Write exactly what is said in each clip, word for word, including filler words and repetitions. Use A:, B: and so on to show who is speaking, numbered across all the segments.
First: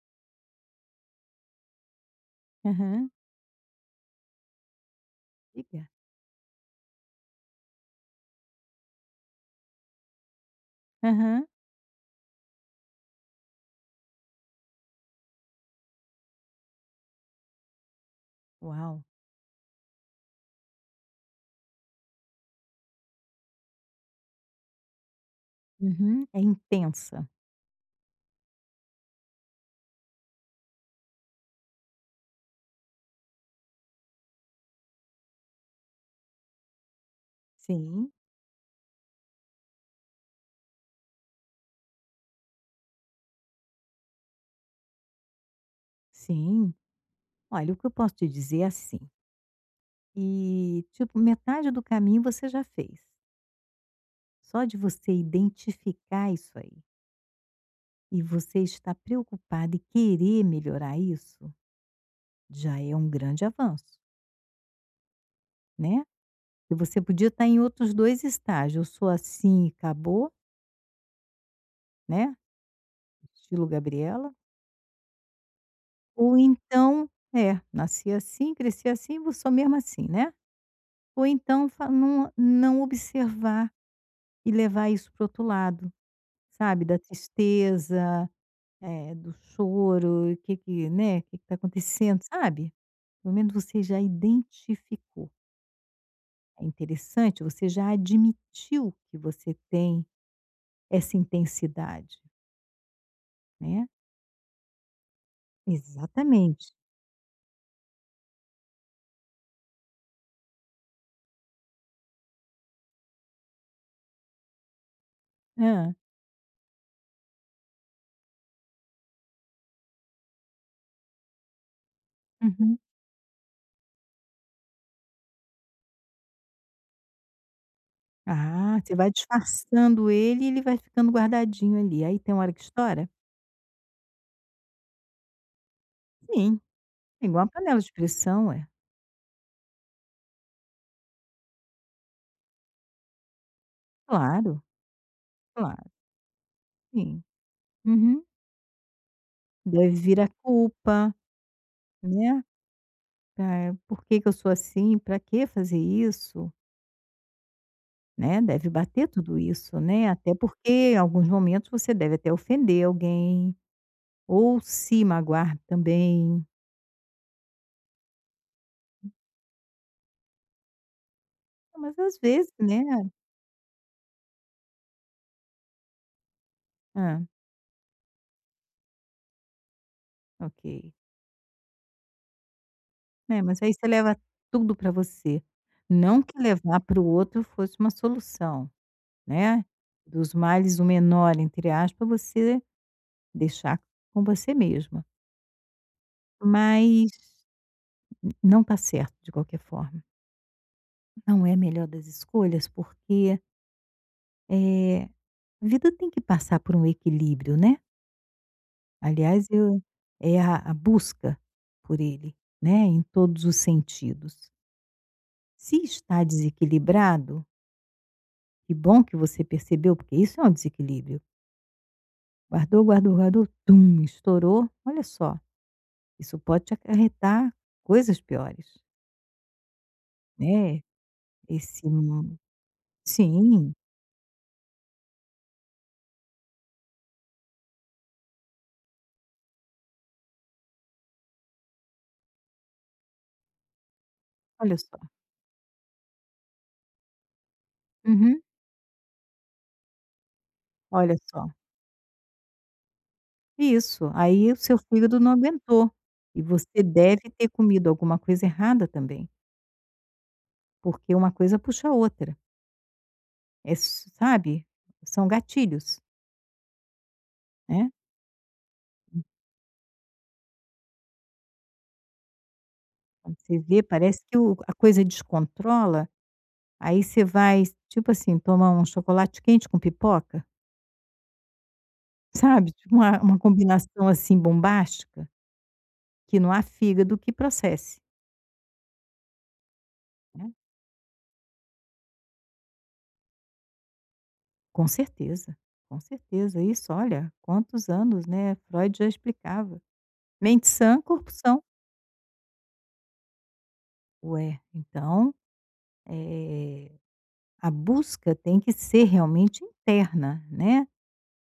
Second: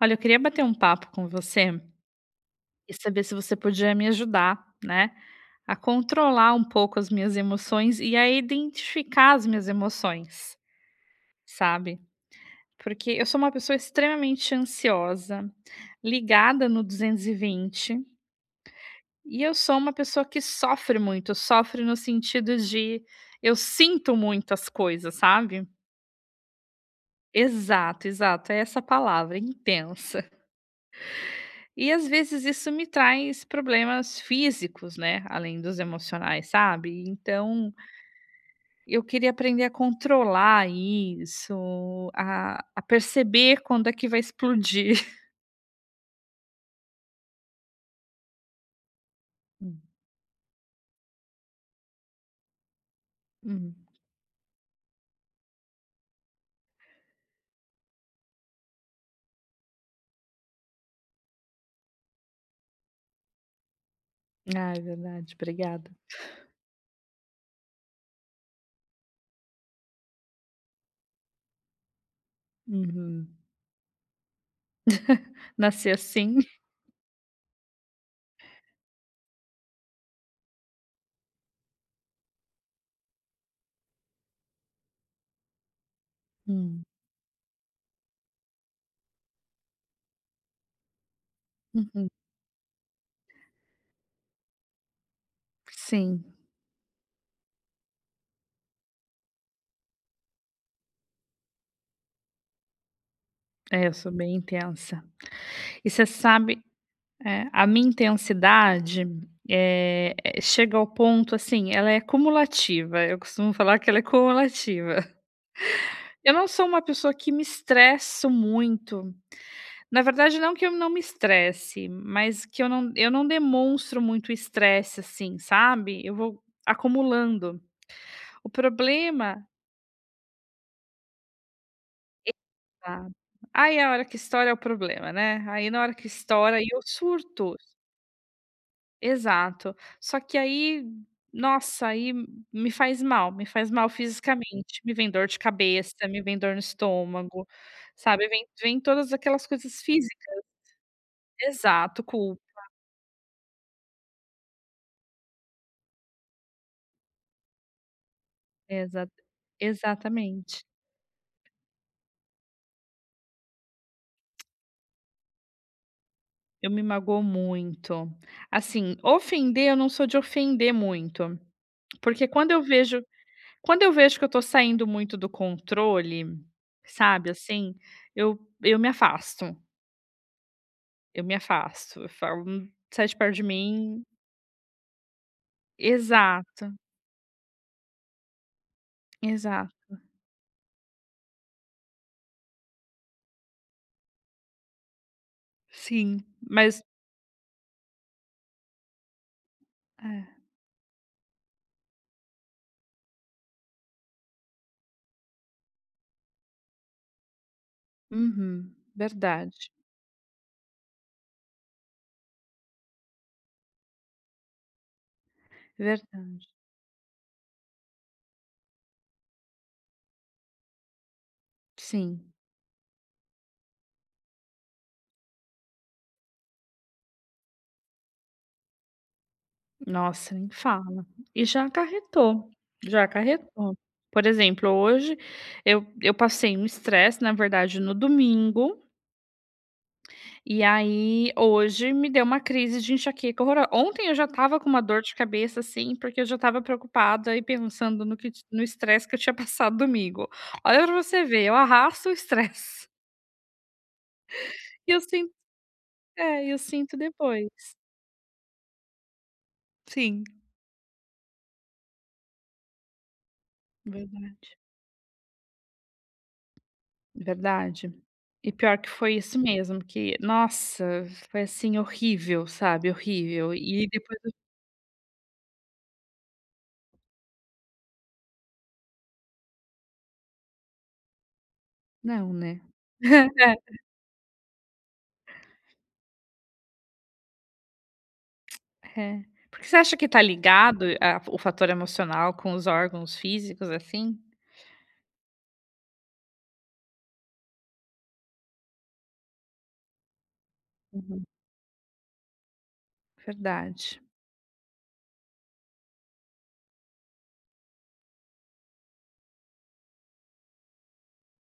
A: Olha, eu queria bater um papo com você e
B: Aham.
A: saber se você podia me ajudar, né, a
B: Liga.
A: controlar um pouco as minhas emoções e a identificar as minhas emoções,
B: Aham.
A: sabe? Porque eu sou uma pessoa extremamente ansiosa, ligada no duzentos e vinte, e vinte,
B: Uau!
A: e eu sou uma pessoa que sofre muito, sofre no sentido de eu sinto muitas coisas, sabe?
B: Uhum. É intensa.
A: Exato, exato, é essa palavra, intensa. E às vezes isso me traz problemas físicos, né, além dos emocionais, sabe. Então
B: Sim.
A: eu queria aprender a controlar isso, a a perceber quando é que vai explodir.
B: Sim. Olha, o que eu posso te dizer é assim,
A: Hum,
B: e tipo metade do caminho você já fez.
A: hum.
B: Só de você identificar isso aí, e você estar preocupada e querer melhorar isso, já é um grande avanço,
A: Ah, é verdade, obrigada.
B: né. E você podia estar em outros dois estágios, eu sou assim e acabou, né,
A: Uhum.
B: estilo Gabriela,
A: Nascer
B: ou
A: assim.
B: então é, nasci assim, cresci assim, vou sou mesmo assim, né. Ou então fa não não observar e levar isso para outro lado,
A: Hum,
B: sabe, da tristeza, eh, do choro, o que que, né, que que tá
A: uhum.
B: acontecendo, sabe. Pelo menos você já identificou.
A: Sim,
B: É interessante, você já admitiu que você tem essa intensidade,
A: é,
B: né.
A: eu sou bem intensa. E você sabe,
B: Exatamente.
A: eh, a minha intensidade, eh, chega ao ponto, assim, ela é cumulativa, eu costumo falar que ela é cumulativa.
B: Hã.
A: Eu não sou uma pessoa que me estresso muito. Na verdade, não que eu não me estresse, mas que eu
B: Uhum.
A: não eu não demonstro muito estresse, assim, sabe. Eu vou acumulando. O
B: Ah, você vai
A: problema
B: disfarçando ele e ele vai ficando guardadinho ali, aí tem uma hora que
A: tá.
B: estoura?
A: Aí é a hora que estoura é o problema, né. Aí na hora que estoura,
B: Sim,
A: aí eu
B: é igual a
A: surto.
B: panela de pressão, é.
A: Exato. Só que aí, nossa, aí me faz mal, me faz mal
B: Claro,
A: fisicamente. Me vem dor de
B: claro.
A: cabeça, me vem dor no
B: Sim.
A: estômago,
B: Uhum.
A: sabe. Vem vem todas aquelas coisas
B: Daí vira
A: físicas.
B: culpa,
A: Exato,
B: né, eh, "Por que que eu sou assim? Para que fazer isso?", né, deve bater
A: Exa
B: tudo isso, né, até
A: exatamente.
B: porque em alguns momentos você deve até ofender alguém, ou se magoar também.
A: Eu me magoou muito. Assim, ofender, eu não sou de ofender muito,
B: Mas às
A: porque quando
B: vezes,
A: eu
B: né.
A: vejo quando eu vejo que eu tô saindo muito do controle,
B: Hã,
A: sabe, assim, eu eu me afasto,
B: ok.
A: eu me afasto, eu falo: "Hum, sai de perto de
B: É, mas aí você
A: mim".
B: leva tudo para você. Não que
A: Exato,
B: levar para o outro fosse uma solução, né,
A: exato.
B: "dos males o menor", entre aspas, você deixar com você mesma.
A: Sim, mas
B: Mas não está certo de qualquer forma.
A: é.
B: Não é a melhor das escolhas, porque, eh, a vida tem que passar por um equilíbrio, né.
A: Uhum.
B: Aliás,
A: Verdade,
B: eu é a a busca por ele, né, em todos os sentidos. Se está
A: verdade.
B: desequilibrado, que bom que você percebeu, porque isso é um desequilíbrio.
A: Sim.
B: Guardou, guardou, guardou, tum, estourou. Olha só, isso pode te acarretar coisas piores,
A: Nossa, nem
B: né.
A: fala. E já
B: Esse
A: acarretou, já
B: sim,
A: acarretou. Por exemplo, hoje eu eu passei um estresse, na verdade, no domingo, e aí hoje me deu uma crise de enxaqueca horroro ontem eu já estava com
B: olha
A: uma
B: só.
A: dor de cabeça, assim, porque eu já estava preocupada e pensando no que
B: Uhum.
A: no estresse que eu tinha passado domingo. Olha pra
B: Olha
A: você ver,
B: só.
A: eu arrasto o estresse.
B: Isso, aí o seu
A: E eu
B: fígado
A: sinto
B: não aguentou. E
A: é, eu
B: você
A: sinto
B: deve
A: depois.
B: ter comido alguma coisa errada também,
A: Sim,
B: porque uma coisa puxa a outra. É s
A: verdade.
B: sabe, são gatilhos, né.
A: Verdade. E pior que foi isso mesmo, que nossa, foi assim horrível, sabe,
B: Quando
A: horrível.
B: você vê,
A: E depois
B: parece que o a coisa descontrola, aí você vai, tipo assim, tomar um chocolate quente com pipoca,
A: não, né.
B: sabe, tipo uma uma combinação, assim, bombástica, que não há fígado que processe,
A: É. Porque você acha que tá
B: né.
A: ligado a o fator emocional com os órgãos físicos, assim?
B: Com certeza, com certeza. Isso, olha, quantos anos, né, Freud já explicava. Mente sã,
A: Uhum.
B: corpo são.
A: Verdade.
B: Ué, então, eh, a busca tem que ser realmente interna, né.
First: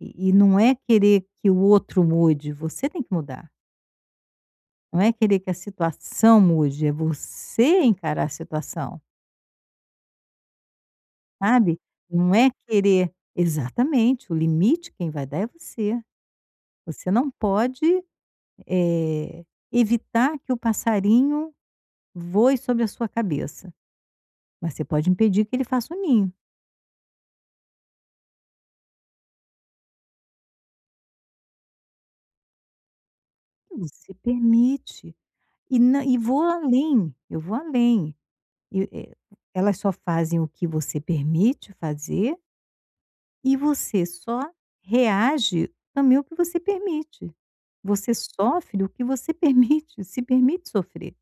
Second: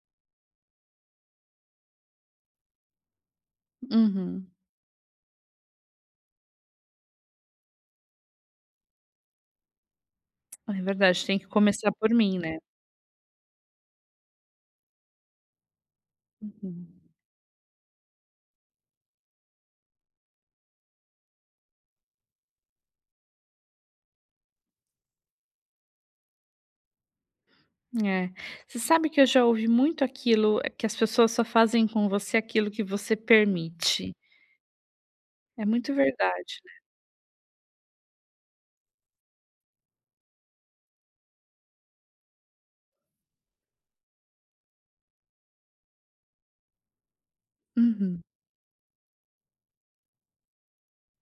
B: E e não é querer que o outro mude, você tem que mudar.
A: Uhum.
B: Não é querer que a situação mude, é você encarar a situação,
A: É verdade, tem que
B: sabe.
A: começar por
B: Não
A: mim,
B: é
A: né.
B: querer exatamente, o limite quem vai dar é você.
A: Uhum.
B: Você não pode, eh, evitar que o passarinho voe sobre a sua cabeça, mas você pode impedir que ele faça um ninho.
A: É. Você sabe que eu já ouvi muito aquilo, é, que as pessoas só fazem com você aquilo que você permite.
B: Você permite.
A: É
B: E
A: muito
B: nã e vou
A: verdade, né.
B: além, eu vou além. E, eh, elas só fazem o que você permite fazer e você só reage também o que você permite. Você
A: Uhum.
B: sofre o que você permite, se permite sofrer.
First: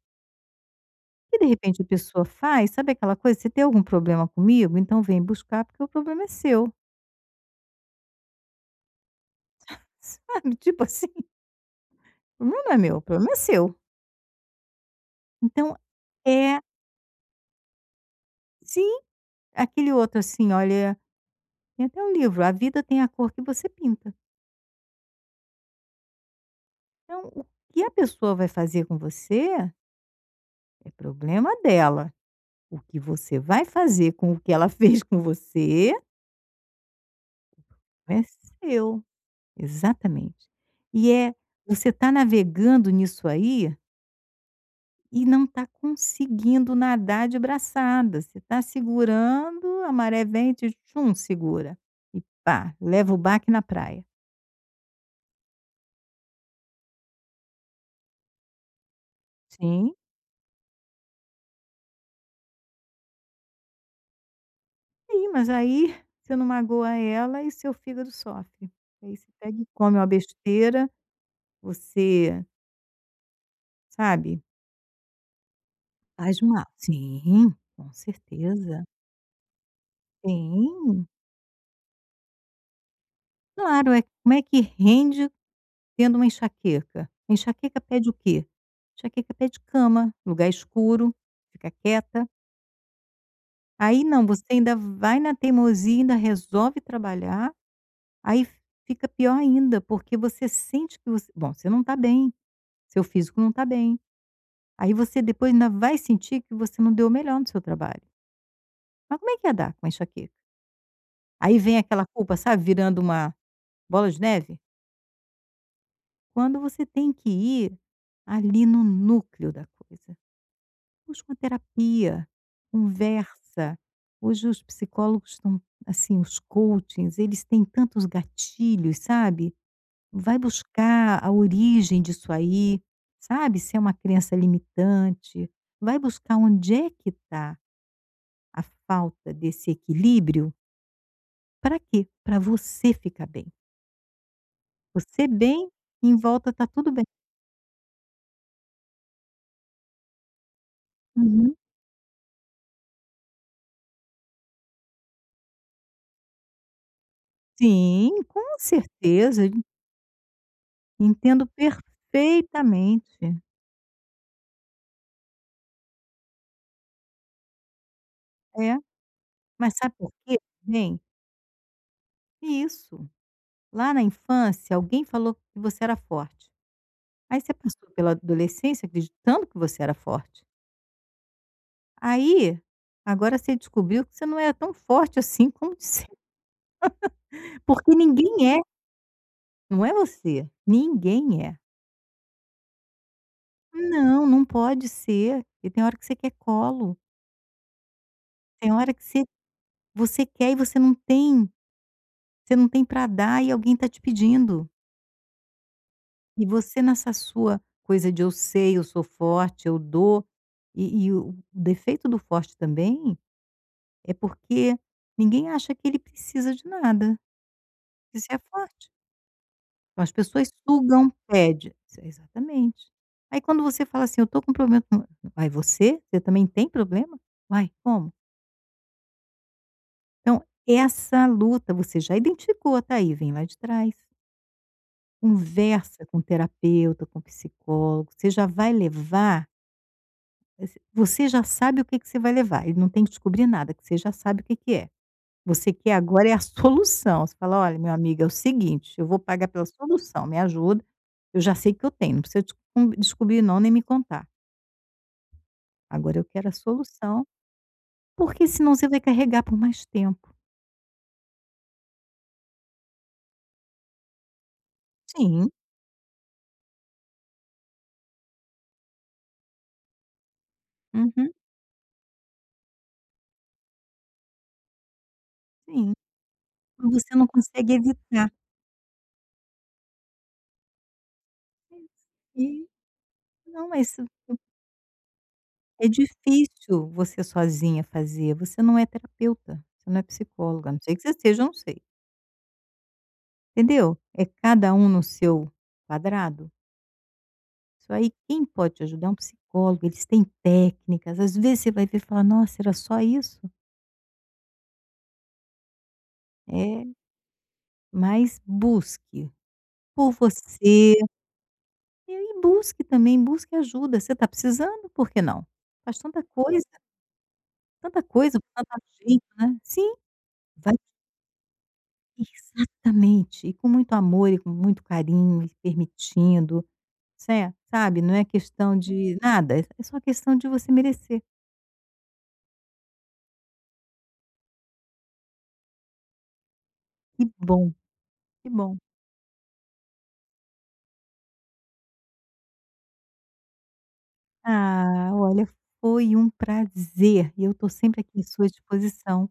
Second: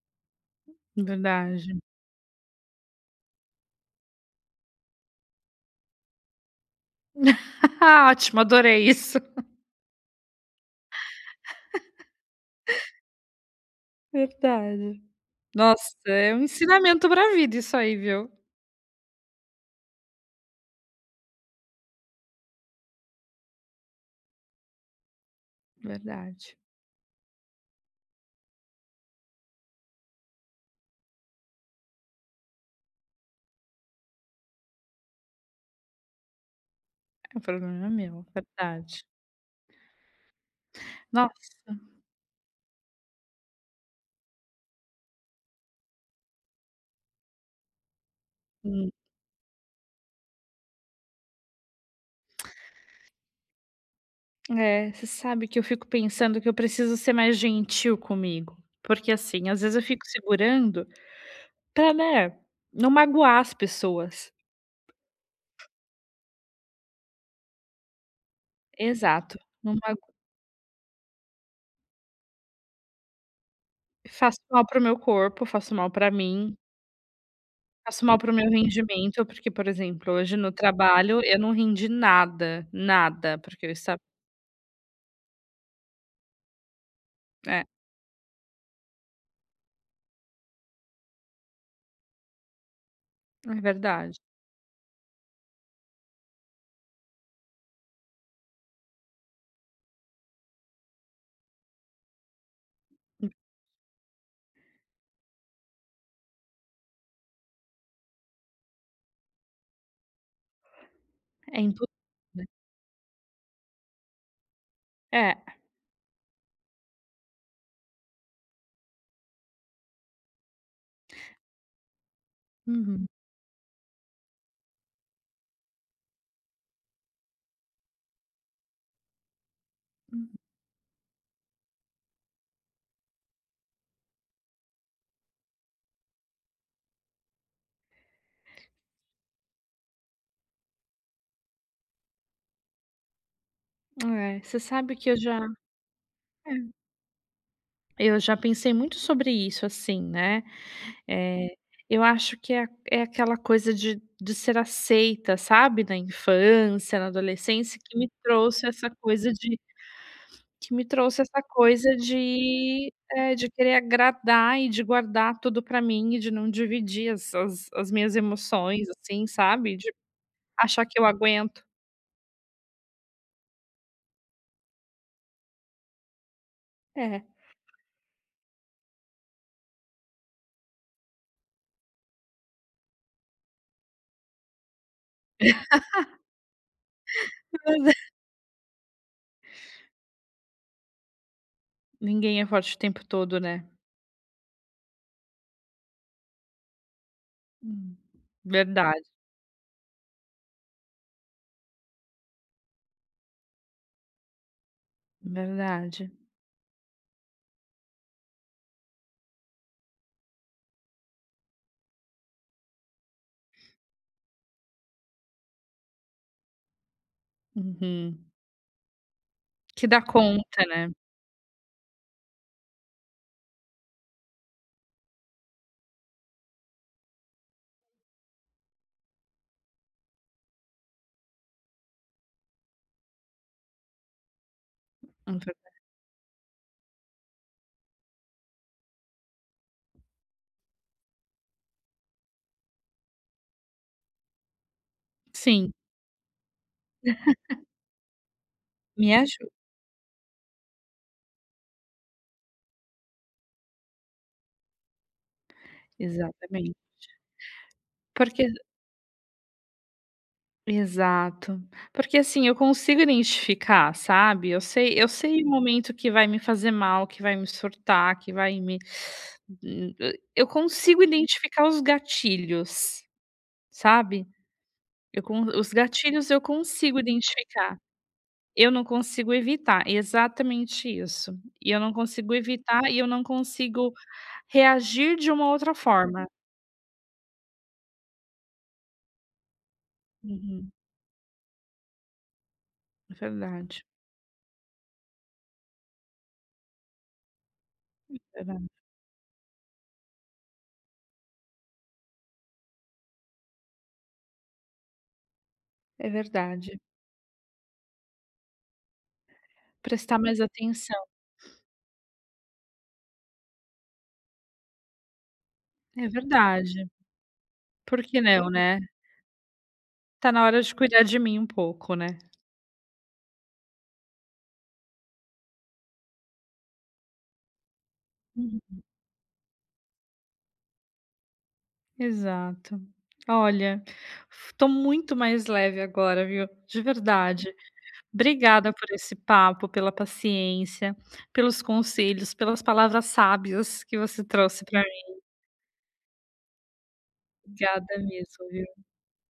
B: E de
A: Verdade.
B: repente a pessoa faz, sabe aquela coisa: "Você tem algum problema comigo? Então vem buscar porque o problema é seu",
A: Ótimo, adorei isso.
B: sabe, tipo assim, o problema não é meu, o problema é seu.
A: Verdade.
B: Então
A: Nossa, é um
B: é
A: ensinamento pra vida isso aí, viu.
B: sim, aquele outro assim: "Olha". Tem até um livro, A Vida Tem a Cor que Você Pinta.
A: Verdade.
B: Então, o que a pessoa vai fazer com você é problema dela. O que você vai fazer com o que ela fez com você
A: É, o problema é meu,
B: é
A: verdade.
B: seu. Exatamente. E é,
A: Nossa.
B: você está navegando nisso aí e não está conseguindo nadar de braçada. Você está
A: Hum.
B: segurando, a maré vem, te tchum, segura. E pá, leva o baque na praia.
A: É, você sabe que eu fico pensando que eu preciso ser mais gentil comigo, porque, assim, às vezes eu
B: Sim.
A: fico segurando pra, né, não magoar as pessoas.
B: Sim, mas aí você não magoa ela e seu fígado sofre. Aí você
A: Exato,
B: pega e
A: não
B: come
A: mago
B: uma besteira, você,
A: faço
B: sabe,
A: mal pro meu corpo, faço mal pra
B: faz
A: mim.
B: mal. Sim, com
A: Faço mal para o meu
B: certeza.
A: rendimento, porque, por exemplo, hoje no
B: Sim,
A: trabalho eu não rendi nada, nada, porque eu
B: claro,
A: estava
B: é como é que rende tendo uma enxaqueca? A
A: é,
B: enxaqueca pede o quê? Enxaqueca pede cama, lugar escuro, fica quieta.
A: é
B: Aí
A: verdade.
B: não, você ainda vai na teimosia, ainda resolve trabalhar, aí fica pior ainda, porque você sente que você, bom, você não está bem, seu físico não está bem. Aí você depois ainda vai sentir que você não deu o melhor no seu trabalho. Mas como é que ia dar com a enxaqueca? Aí
A: É
B: vem
A: impossível,
B: aquela culpa,
A: né.
B: sabe, virando uma bola de neve?
A: É.
B: Quando você tem que ir ali no núcleo da coisa. Busca uma terapia,
A: Uhum.
B: conversa. Hoje os psicólogos estão, assim, os coachings, eles têm tantos gatilhos, sabe? Vai buscar a origem disso aí, sabe? Se é uma crença limitante. Vai buscar onde é que está a falta desse equilíbrio, para quê? Para você ficar bem.
A: É, você sabe que eu
B: Você
A: já
B: bem, em volta tá
A: é,
B: tudo bem.
A: eu já pensei muito sobre isso, assim, né. Eh,
B: Uhum.
A: eu acho que é é aquela coisa de de ser aceita, sabe, na infância, na adolescência, que me
B: Sim, com
A: trouxe essa coisa
B: certeza,
A: de
B: en
A: Que me trouxe essa
B: entendo
A: coisa de é,
B: perfeitamente.
A: de querer agradar e de guardar tudo pra mim e de não dividir as as as minhas
B: É,
A: emoções, assim,
B: mas
A: sabe, de
B: sabe por quê
A: achar que
B: também?
A: eu aguento.
B: Isso, lá na infância alguém falou que você era forte,
A: É.
B: aí você passou pela adolescência acreditando que você era forte, aí, agora você descobriu que você não era tão forte assim como disseram, porque ninguém é, não é você, ninguém é.
A: Ninguém é forte o tempo todo, né.
B: Não, não pode ser. E tem hora que você quer colo,
A: Hum.
B: tem hora que
A: Verdade,
B: você você quer e você não tem, você não tem para dar e alguém está te pedindo.
A: verdade.
B: E você nessa sua coisa de eu sei, eu sou forte, eu dou, e e o o defeito do forte também é porque ninguém acha que ele precisa de nada, que
A: Uhum.
B: você é forte.
A: Que dá
B: Então as pessoas
A: conta, né.
B: sugam, pede. Isso, é exatamente. Aí quando você fala assim: "Eu tô com problema", "Uai, você? Você também tem problema? Vai, como?" Então, essa luta você já identificou, tá aí, vem lá de trás. Conversa com terapeuta, com psicólogo, você já vai levar você já sabe o que que você vai levar, ele não tem que descobrir nada, que você já sabe o que que é. Você
A: Sim,
B: quer agora é a solução, você fala: "Olha, meu amigo, é o seguinte, eu
A: me
B: vou pagar
A: ajuda.
B: pela solução, me ajuda, eu já sei que eu tenho, não precisa descom descobrir não, nem me contar. Agora eu quero a
A: Exatamente.
B: solução,
A: Porque
B: porque senão você vai carregar por mais tempo".
A: Exato. Porque, assim, eu consigo identificar, sabe, eu sei eu sei o
B: Sim,
A: momento que vai me fazer mal, que vai me surtar, que vai me Hum, eu consigo
B: uhum,
A: identificar os gatilhos, sabe. Eu con Os
B: sim.
A: gatilhos eu consigo
B: Você não consegue
A: identificar,
B: evitar.
A: eu não consigo evitar, exatamente isso. E eu não consigo
B: e
A: evitar e eu não
B: não, mas
A: consigo reagir de uma outra
B: é
A: forma.
B: difícil você sozinha fazer, você não é terapeuta, você não é
A: Uhum.
B: psicóloga, a não sei que você seja, eu não sei,
A: É verdade,
B: entendeu? É cada um no seu quadrado. Isso aí
A: é
B: quem pode
A: verdade.
B: te ajudar é um psicólogo, eles têm técnicas, às vezes você vai ver e falar: "Nossa, era só isso?".
A: É verdade.
B: É, mas busque por
A: Prestar mais
B: você,
A: atenção.
B: e aí busque também, busque ajuda, você está precisando, por que não? Faz
A: É
B: tanta coisa,
A: verdade. Por
B: tanta
A: que
B: coisa,
A: não,
B: tanta
A: né?
B: gente, né. Sim,
A: Tá na hora de
B: vai.
A: cuidar de mim um pouco, né?
B: Exatamente. E com muito amor e com muito carinho e permitindo, ce sabe, não é questão
A: Uhum.
B: de nada, é só questão de você merecer.
A: Exato. Olha, f tô muito mais leve agora, viu? De
B: Que
A: verdade.
B: bom, que
A: Obrigada
B: bom.
A: por esse papo, pela paciência, pelos conselhos, pelas palavras sábias que você trouxe para
B: Ah,
A: mim.
B: olha, foi um prazer e eu estou
A: Obrigada
B: sempre aqui à
A: mesmo,
B: sua
A: viu?
B: disposição,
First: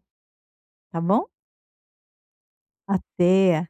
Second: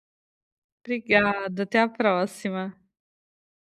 B: tá bom?
A: Obrigada, até a próxima.
B: Até.